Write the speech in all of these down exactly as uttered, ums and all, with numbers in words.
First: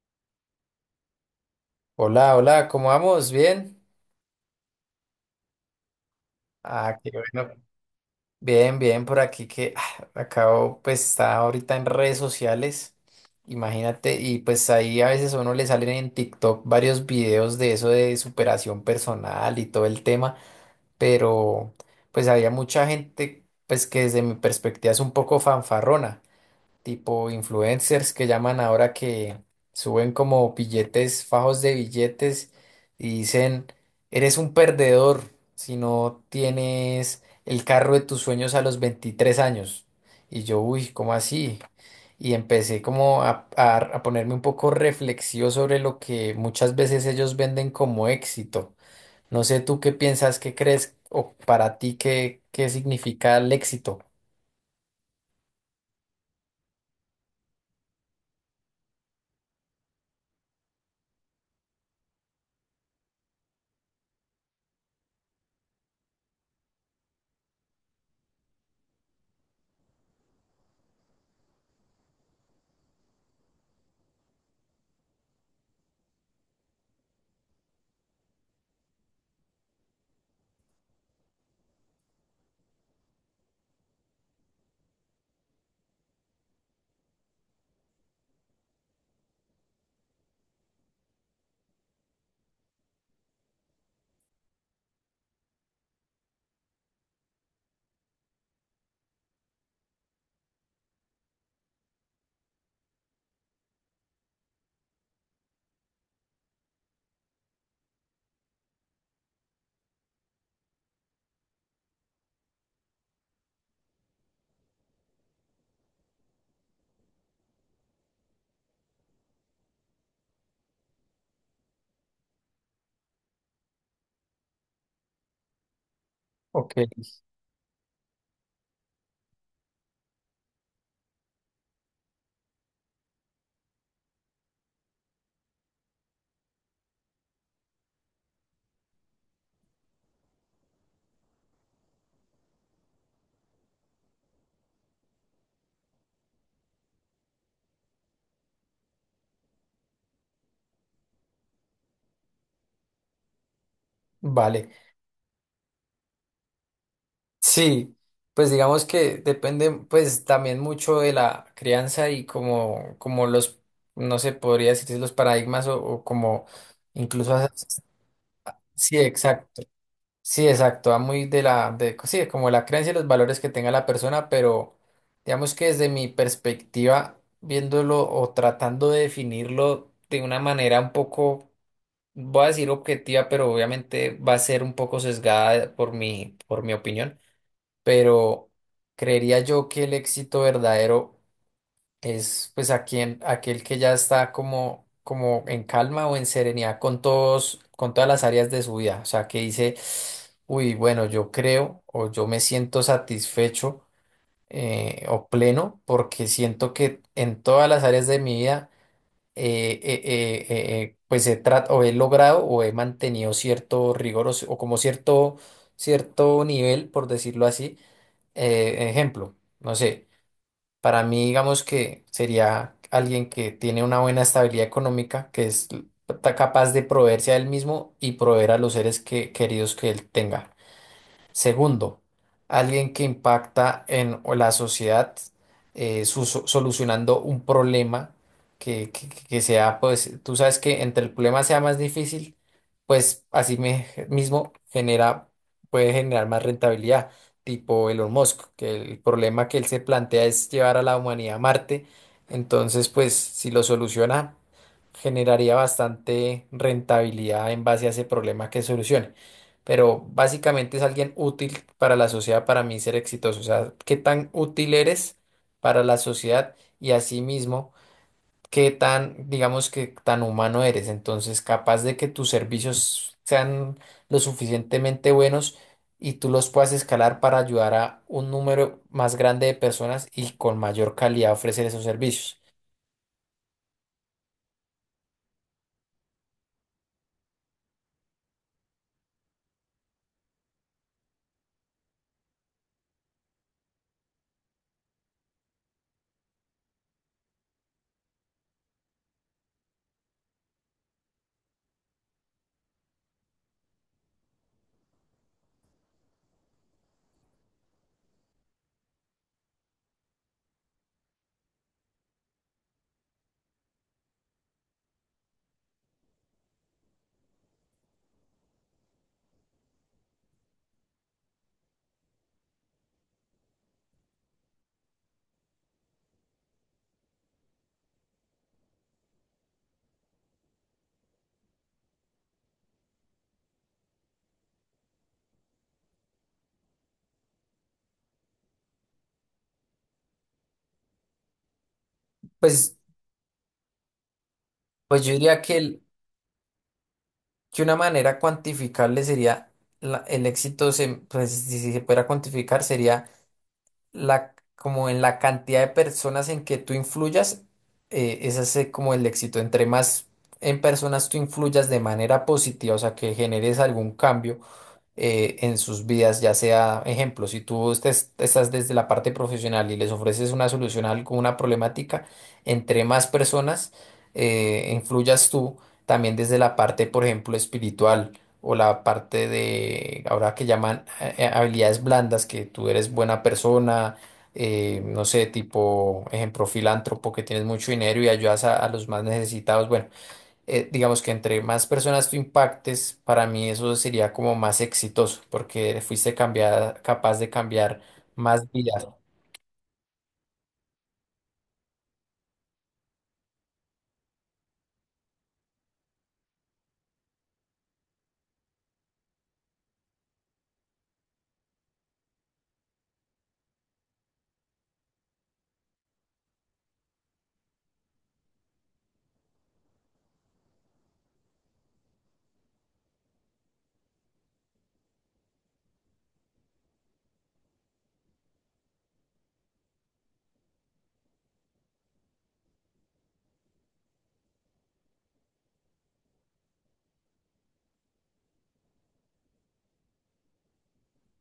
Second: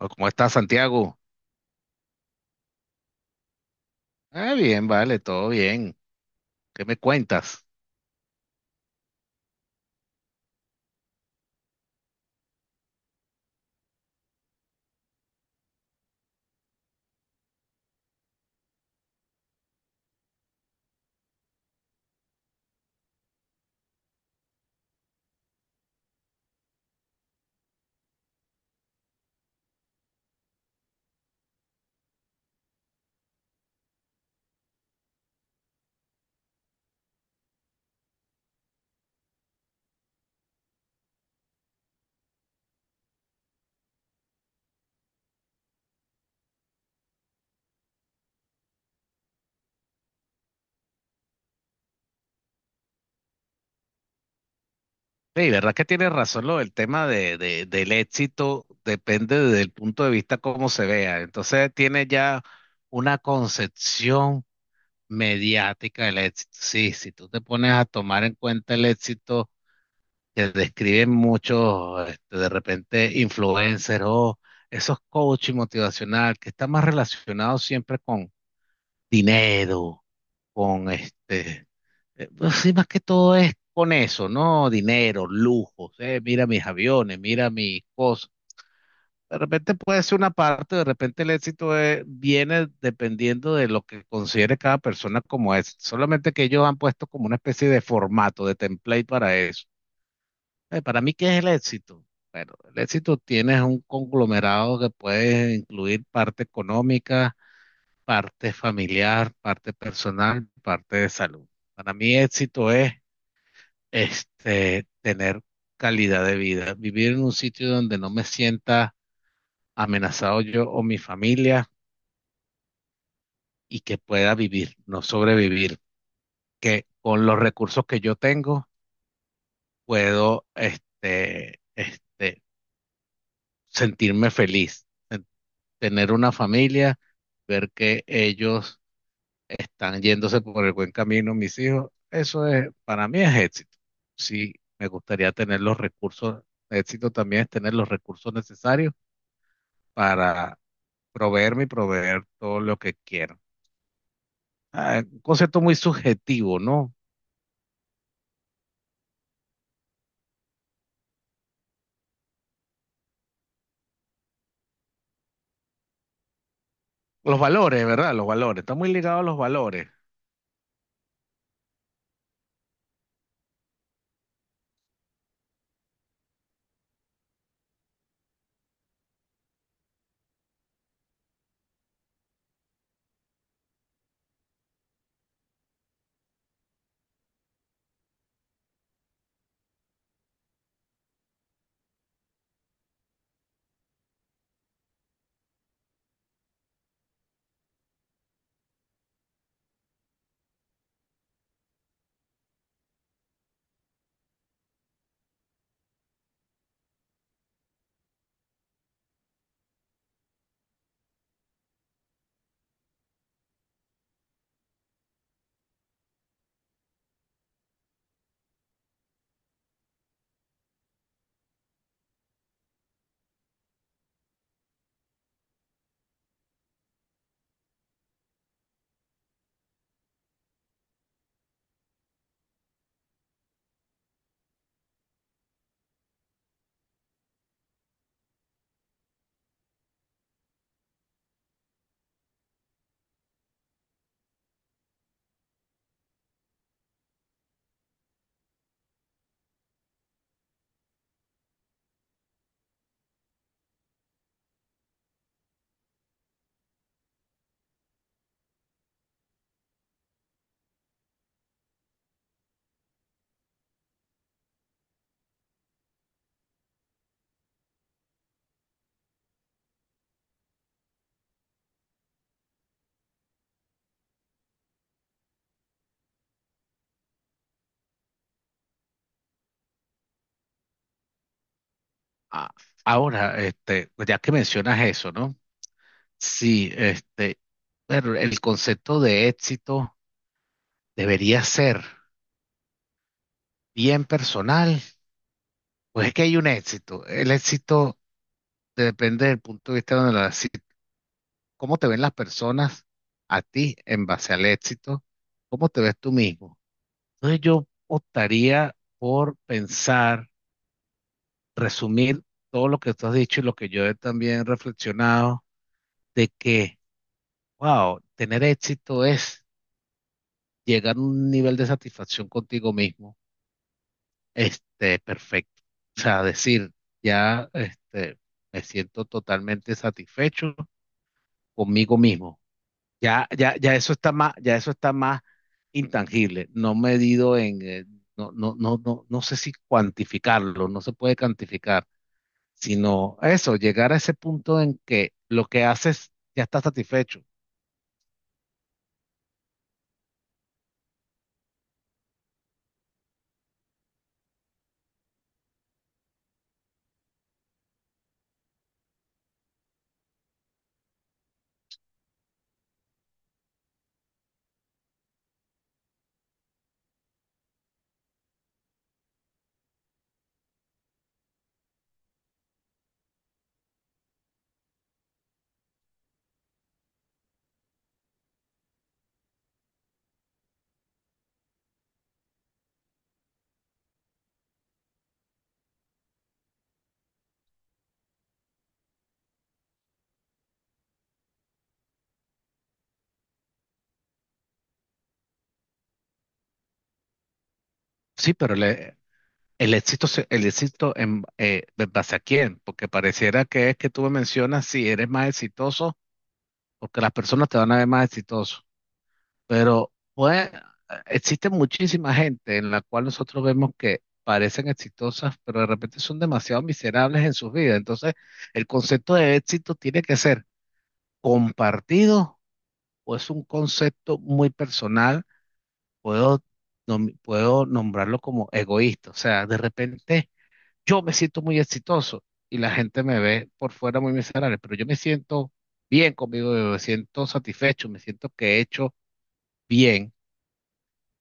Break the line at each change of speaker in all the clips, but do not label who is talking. Oh, ¿cómo estás, Santiago?
Hola, hola, ¿cómo vamos? ¿Bien?
Ah, bien, vale, todo bien. ¿Qué me
Ah, qué bueno.
cuentas?
Bien, bien, por aquí que ah, acabo, pues está ahorita en redes sociales, imagínate, y pues ahí a veces a uno le salen en TikTok varios videos de eso de superación personal y todo el tema, pero pues había mucha gente, pues que desde mi perspectiva es un poco fanfarrona. Tipo influencers que llaman ahora, que suben como billetes, fajos de billetes, y dicen, eres un perdedor si no tienes el carro de tus sueños a los veintitrés años. Y yo, uy, ¿cómo así? Y empecé como a, a- a ponerme un poco reflexivo sobre lo que muchas veces ellos venden como éxito. No sé tú qué piensas, qué crees o para ti qué, qué significa el éxito.
Sí, verdad que tienes razón lo del tema de, de- del éxito, depende del punto de vista cómo se vea. Entonces tiene ya una concepción mediática del éxito. Sí, si tú te pones a tomar en cuenta el éxito que describen muchos, este, de repente, influencers o esos coaching motivacional que está más relacionado siempre con dinero, con este Eh, pues sí, más que todo es con eso, ¿no? Dinero, lujos, eh, mira mis aviones, mira mis cosas. De repente puede ser una parte, de repente el éxito es- viene dependiendo de lo que considere cada persona como es. Solamente que ellos han puesto como una especie de formato, de template para eso. Eh, para mí, ¿qué es el éxito? Bueno, el éxito tiene un conglomerado que puede incluir parte económica, parte familiar, parte personal, parte de salud. Para mí, éxito es este, tener calidad de vida, vivir en un sitio donde no me sienta amenazado yo o mi familia y que pueda vivir, no sobrevivir,
Ok,
que con los recursos que yo tengo puedo este, este, sentirme feliz, en- tener una familia, ver que ellos están yéndose por el buen camino, mis hijos, eso es, para mí es éxito. Sí, me gustaría tener los recursos, éxito también es tener los recursos necesarios para proveerme y proveer todo lo que quiero.
vale.
Ah, un concepto muy subjetivo, ¿no?
Sí, pues digamos que depende pues también mucho de la crianza y como, como los, no sé, podría decir los paradigmas o, o como incluso,
Los
a-
valores, ¿verdad? Los valores, está muy
sí,
ligado a los
exacto,
valores.
sí, exacto, va muy de la, de, sí, como la creencia y los valores que tenga la persona, pero digamos que desde mi perspectiva, viéndolo o tratando de definirlo de una manera un poco, voy a decir objetiva, pero obviamente va a ser un poco sesgada por mi, por mi opinión, pero creería yo que el éxito verdadero es pues a quien, aquel que ya está como, como en calma o en serenidad con todos, con todas las áreas de su vida, o sea, que dice, uy, bueno, yo creo o yo me siento satisfecho, eh, o pleno, porque siento que en todas las áreas de mi vida eh, eh, eh, eh, eh, pues he, trat- o he logrado o he mantenido cierto rigor o, o como cierto, cierto nivel, por decirlo así. Eh, ejemplo, no sé, para mí digamos que sería alguien que tiene una buena estabilidad económica, que es l- ta- capaz de proveerse a él mismo y proveer a los seres que- queridos que él tenga. Segundo, alguien que impacta en la sociedad, eh, su- so- solucionando un problema que, que- que sea, pues, tú sabes, que entre el problema sea más difícil, pues así me- mismo genera, puede generar más rentabilidad, tipo Elon Musk, que el problema que él se plantea es llevar a la humanidad a Marte. Entonces, pues, si lo soluciona, generaría bastante rentabilidad en base a ese problema que solucione, pero básicamente es alguien útil para la sociedad, para mí ser exitoso. O sea, qué tan útil eres para la sociedad y asimismo, qué tan, digamos, que tan humano eres. Entonces, capaz de que tus servicios sean lo suficientemente buenos y tú los puedas escalar para ayudar a un número más grande de personas y con mayor calidad ofrecer esos servicios.
Ah, ahora, este, ya que mencionas eso, ¿no? Sí, este, pero el concepto de éxito debería ser bien personal. Pues es que hay un éxito. El éxito depende del punto de vista donde la, si- cómo te ven las personas a ti en base al éxito, cómo te ves tú mismo. Entonces yo optaría por pensar, resumir todo lo que tú has dicho y lo que yo he también reflexionado, de que, wow, tener éxito es llegar a un nivel de satisfacción contigo mismo, este, perfecto. O sea, decir, ya, este, me siento totalmente satisfecho conmigo mismo. Ya, ya, ya eso está más, ya eso está más intangible, no medido en, eh, no, no, no, no, no sé si cuantificarlo, no se puede cuantificar
Pues,
sino eso, llegar a ese punto en
pues yo
que
diría
lo
que,
que
el-
haces ya está satisfecho.
que una manera cuantificable sería la- el éxito, se, pues, si se pudiera cuantificar, sería la, como en la cantidad de personas en que tú influyas. Eh, ese es eh, como el éxito. Entre más en personas tú influyas de manera positiva, o sea, que generes algún cambio eh, en sus vidas, ya sea, ejemplo, si tú estés- estás desde la parte profesional y les ofreces una solución a algo- una problemática, entre más personas eh, influyas tú, también desde la parte, por ejemplo, espiritual o la parte de, ahora que llaman eh, eh, habilidades blandas, que tú eres buena persona. Eh, no sé, tipo, ejemplo, filántropo, que tienes mucho dinero y ayudas a a los más necesitados. Bueno, eh, digamos que entre más personas tú impactes, para mí eso sería como más exitoso, porque fuiste cambiada, capaz de cambiar
Sí,
más
pero
vidas.
le- el éxito, se- el éxito en, eh, ¿en base a quién? Porque pareciera que es que tú me mencionas si eres más exitoso, porque las personas te van a ver más exitoso. Pero pues, existe muchísima gente en la cual nosotros vemos que parecen exitosas, pero de repente son demasiado miserables en sus vidas. Entonces, el concepto de éxito tiene que ser compartido o es un concepto muy personal puedo, nom- puedo nombrarlo como egoísta. O sea, de repente yo me siento muy exitoso y la gente me ve por fuera muy miserable, pero yo me siento bien conmigo, yo me siento satisfecho, me siento que he hecho bien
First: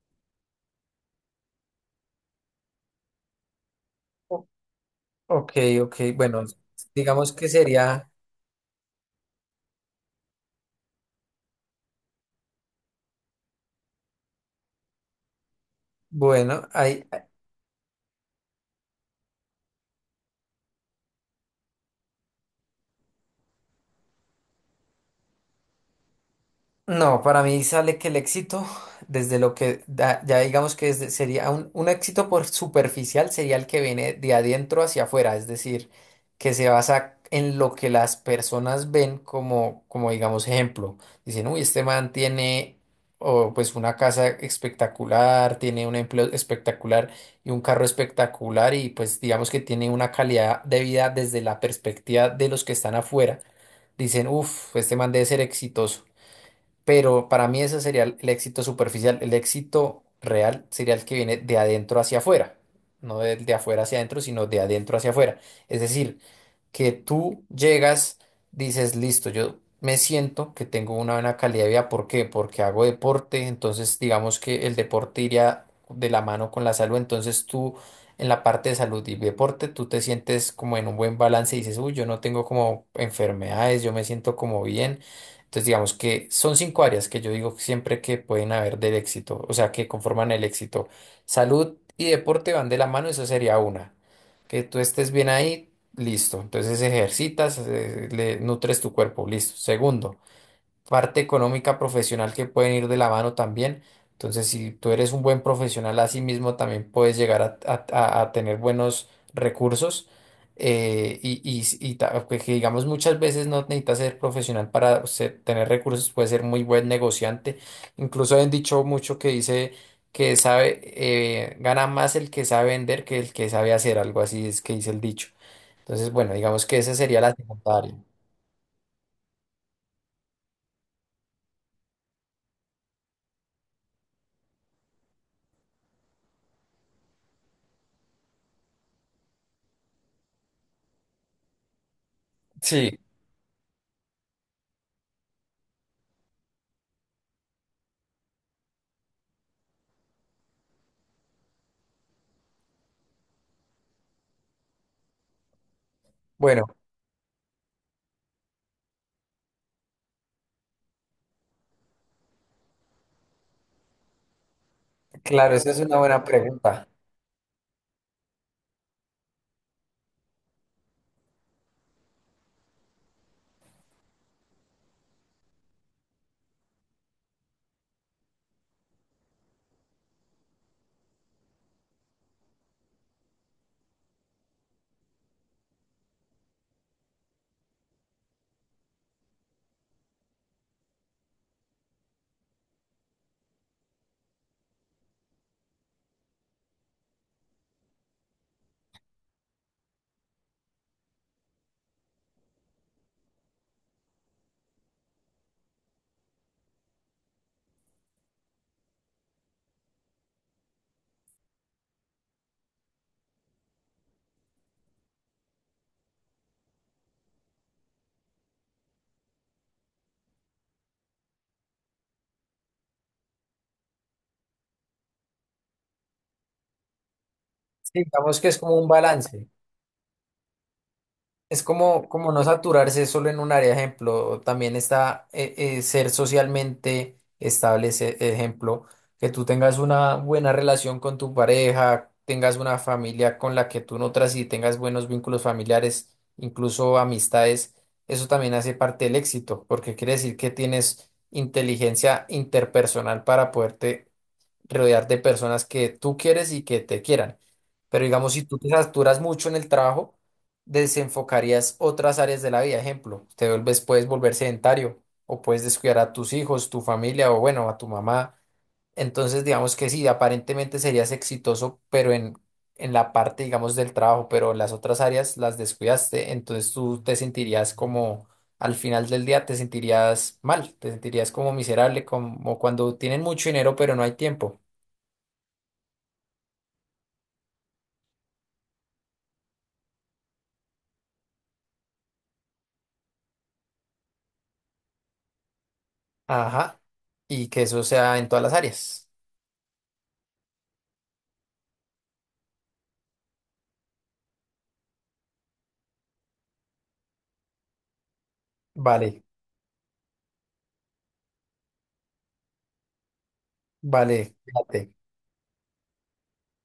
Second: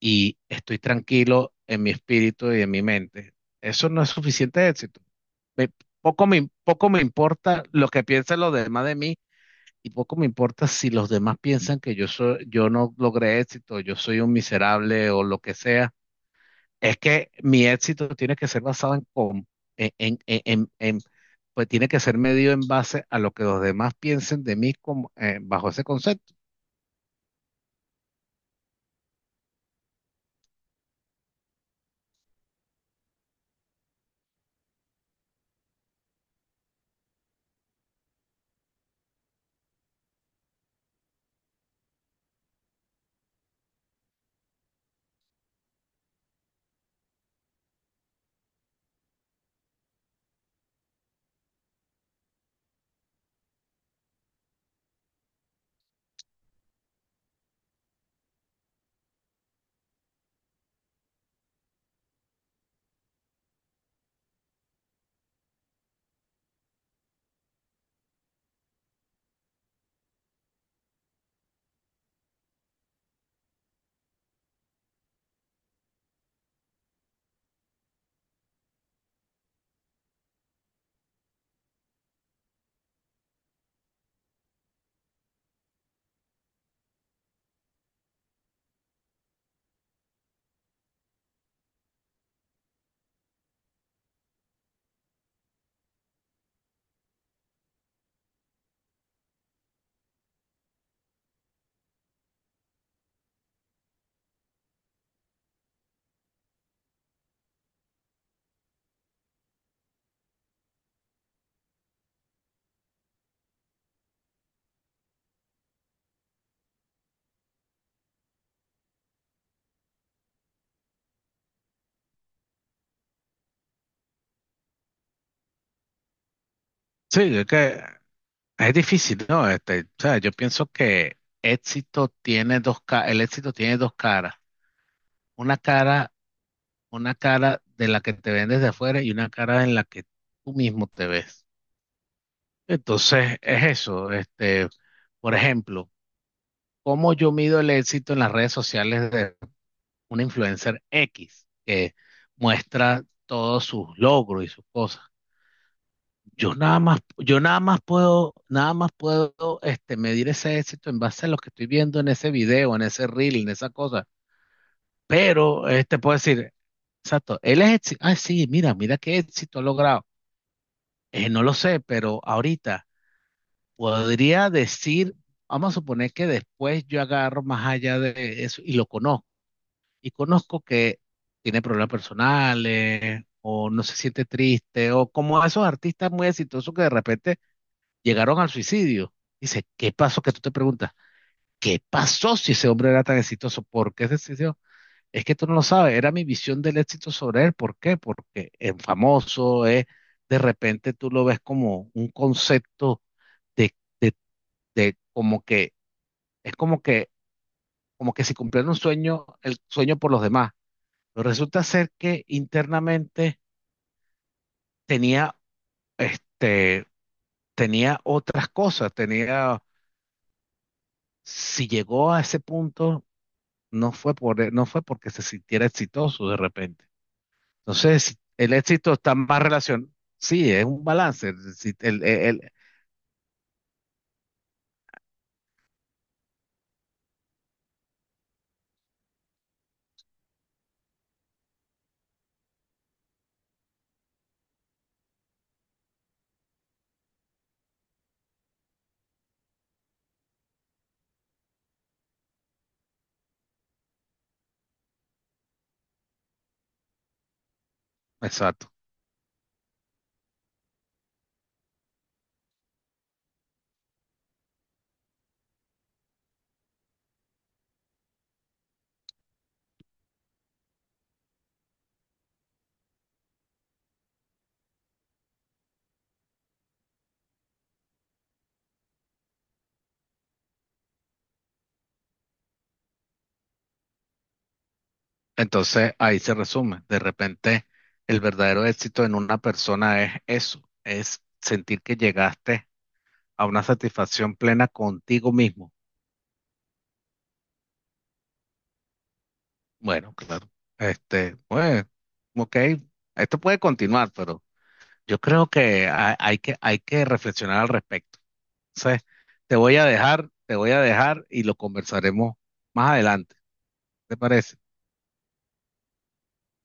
y estoy tranquilo en mi espíritu y en mi mente. Eso no es
O-
suficiente éxito.
Ok,
Me-
ok,
poco
bueno,
me, poco me
digamos que
importa lo que
sería
piensen los demás de mí. Y poco me importa si los demás piensan que yo soy, yo no logré éxito, yo soy un miserable o lo que sea.
bueno,
Es
ahí
que mi éxito tiene que ser basado en, com- en, en- en- en- en- pues tiene que ser medido en base a lo que los demás piensen de mí como, eh, bajo ese concepto.
no, para mí sale que el éxito, desde lo que da- ya digamos que desde- sería un, un éxito por superficial, sería el que viene de adentro hacia afuera, es decir, que se basa en lo que las personas ven como, como digamos, ejemplo. Dicen, uy, este man tiene o pues una casa espectacular, tiene un empleo espectacular y un carro espectacular, y pues digamos que tiene una calidad de vida desde la perspectiva de los que están afuera. Dicen, uff, este man debe ser exitoso. Pero para mí ese sería el el éxito superficial. El éxito real sería el que viene de adentro hacia afuera. No del de afuera hacia adentro, sino de adentro hacia afuera. Es decir, que tú llegas, dices, listo, yo me siento que tengo una buena calidad de vida. ¿Por qué? Porque hago deporte, entonces digamos que el deporte iría de la mano con la salud, entonces tú en la parte de salud y deporte, tú te sientes como en un buen balance y dices, uy, yo no tengo como enfermedades, yo me siento como bien. Entonces digamos que son cinco áreas que yo digo siempre que pueden haber del éxito, o sea, que conforman el éxito. Salud y deporte van de la mano, eso sería una, que tú estés bien ahí. Listo, entonces ejercitas, eh, le nutres tu cuerpo, listo. Segundo, parte económica profesional, que pueden ir de la mano también. Entonces, si tú eres un buen profesional, así mismo también puedes llegar a, a- a- a tener buenos recursos. eh, y, y, y ta- que que digamos, muchas veces no necesitas ser profesional para ser- tener recursos, puedes ser muy buen negociante. Incluso han dicho mucho, que dice que sabe, eh, gana más el que sabe vender que el que sabe hacer, algo así es que dice el dicho. Entonces, bueno, digamos que esa sería la
Sí, es
segunda
que
área.
es difícil, ¿no? Este, o sea, yo pienso que éxito tiene dos, ca- el éxito tiene dos caras. Una cara, una cara de la que te ven desde afuera y una cara en la que tú mismo te ves.
Sí,
Entonces, es eso. Este, por ejemplo, ¿cómo yo mido el éxito en las redes sociales una influencer X que muestra todos sus logros y sus cosas? Yo
bueno,
nada más, yo nada más puedo, nada más puedo este, medir ese éxito en base a lo que estoy viendo en ese video, en ese reel, en esa cosa.
claro,
Pero
esa es una
este puedo
buena
decir,
pregunta.
exacto, él es éxito. Ah, sí, mira, mira qué éxito ha logrado. Eh, no lo sé, pero ahorita podría decir, vamos a suponer que después yo agarro más allá de eso y lo conozco y conozco que tiene problemas personales o no se siente triste o como esos artistas muy exitosos que de repente llegaron al suicidio. Dice, ¿qué pasó? Que tú te preguntas, ¿qué pasó si ese hombre era tan exitoso? ¿Por qué se decidió? Es que tú no lo sabes, era mi visión del éxito sobre él. ¿Por qué? Porque es famoso, es, de repente tú lo ves como un concepto de, de como que, es como que, como que si cumplieran un sueño, el sueño por los demás. Pero resulta ser que internamente tenía, este, tenía otras cosas, tenía, si llegó a ese punto, no fue por, e, no fue porque se sintiera exitoso de repente. Entonces,
Sí,
si
digamos que
el
es como un
éxito está más
balance.
relacionado, sí, es un balance,
Es
si el,
como,
el-
como no
el-
saturarse solo en un área, ejemplo, también está eh, eh, ser socialmente estable, ese ejemplo, que tú tengas una buena relación con tu pareja, tengas una familia con la que tú nutras y tengas buenos vínculos familiares, incluso amistades, eso también hace parte del éxito, porque quiere decir que tienes inteligencia interpersonal para poderte rodear de personas que tú quieres y que te quieran. Pero digamos, si tú te
exacto.
saturas mucho en el trabajo, desenfocarías otras áreas de la vida. Ejemplo, te vuelves, puedes volver sedentario o puedes descuidar a tus hijos, tu familia o bueno, a tu mamá. Entonces, digamos que sí, aparentemente serías exitoso, pero en, en la parte, digamos, del trabajo, pero las otras áreas las descuidaste. Entonces tú te sentirías como, al final del día te sentirías mal, te sentirías como miserable, como cuando tienen mucho dinero, pero no hay tiempo.
Entonces, ahí se resume, de repente, el verdadero éxito en una persona es eso, es sentir que llegaste a una satisfacción plena contigo mismo.
Ajá. Y que eso sea en todas las áreas.
Bueno, claro. Este, pues, ok, esto puede continuar, pero yo creo que ha- hay que, hay que reflexionar al respecto. Entonces,
Vale,
te voy a dejar, te voy a dejar y lo conversaremos más adelante. ¿Te
vale,
parece?
fíjate.